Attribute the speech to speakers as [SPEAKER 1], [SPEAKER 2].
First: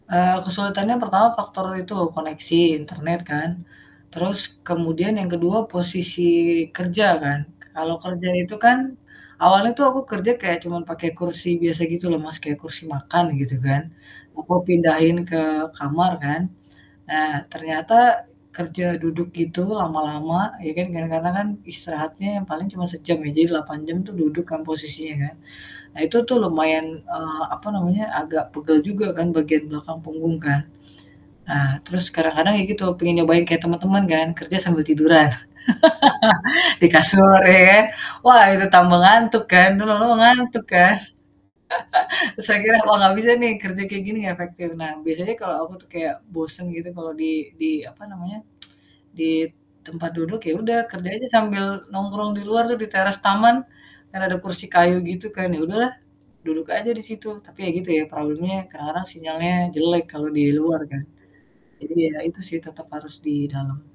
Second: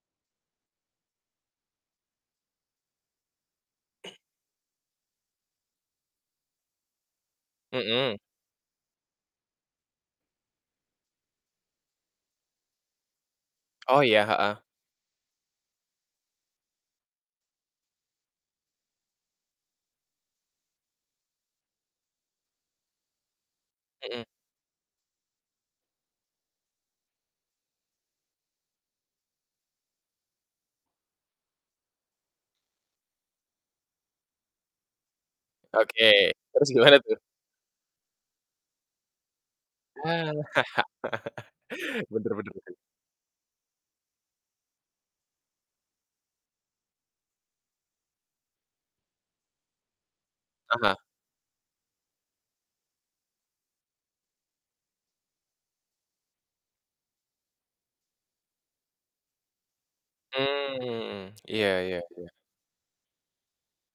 [SPEAKER 1] Eh, kesulitannya pertama faktor itu, koneksi internet kan. Terus kemudian yang kedua, posisi kerja kan, kalau
[SPEAKER 2] Mhm.
[SPEAKER 1] kerja itu kan, awalnya tuh, aku kerja kayak cuman pake kursi biasa gitu loh, Mas, kayak kursi makan, gitu kan,
[SPEAKER 2] Oh, iya.
[SPEAKER 1] aku
[SPEAKER 2] Heeh.
[SPEAKER 1] pindahin ke kamar kan. Nah, ternyata kerja duduk gitu, lama-lama, ya kan, kadang-kadang kan istirahatnya yang paling cuma sejam ya, jadi 8 jam, tuh
[SPEAKER 2] Mhm.
[SPEAKER 1] duduk kan posisinya kan. Nah, itu tuh lumayan, eee, apa namanya, agak pegel juga kan bagian belakang punggung kan. Nah, terus kadang-kadang ya gitu, pengen nyobain kayak teman-teman kan, kerja sambil tiduran.
[SPEAKER 2] Oke, terus
[SPEAKER 1] Di
[SPEAKER 2] gimana tuh?
[SPEAKER 1] kasur ya kan, wah itu tambah ngantuk kan, terus lama-lama
[SPEAKER 2] Ah
[SPEAKER 1] ngantuk kan.
[SPEAKER 2] Bener
[SPEAKER 1] Terus
[SPEAKER 2] bener bener.
[SPEAKER 1] akhirnya, wah nggak bisa nih kerja kayak gini nggak efektif. Nah, biasanya kalau aku tuh kayak bosen gitu kalau di di apa namanya, di tempat duduk, ya
[SPEAKER 2] Ah
[SPEAKER 1] udah
[SPEAKER 2] hah.
[SPEAKER 1] kerja aja sambil nongkrong di luar tuh di teras taman. Kan ada kursi kayu gitu kan, ya udahlah, duduk aja di situ, tapi ya gitu ya problemnya sekarang sinyalnya jelek kalau di luar kan.
[SPEAKER 2] Mmm, iya
[SPEAKER 1] Jadi,
[SPEAKER 2] iya
[SPEAKER 1] ya
[SPEAKER 2] iya.
[SPEAKER 1] itu sih tetap harus di dalam.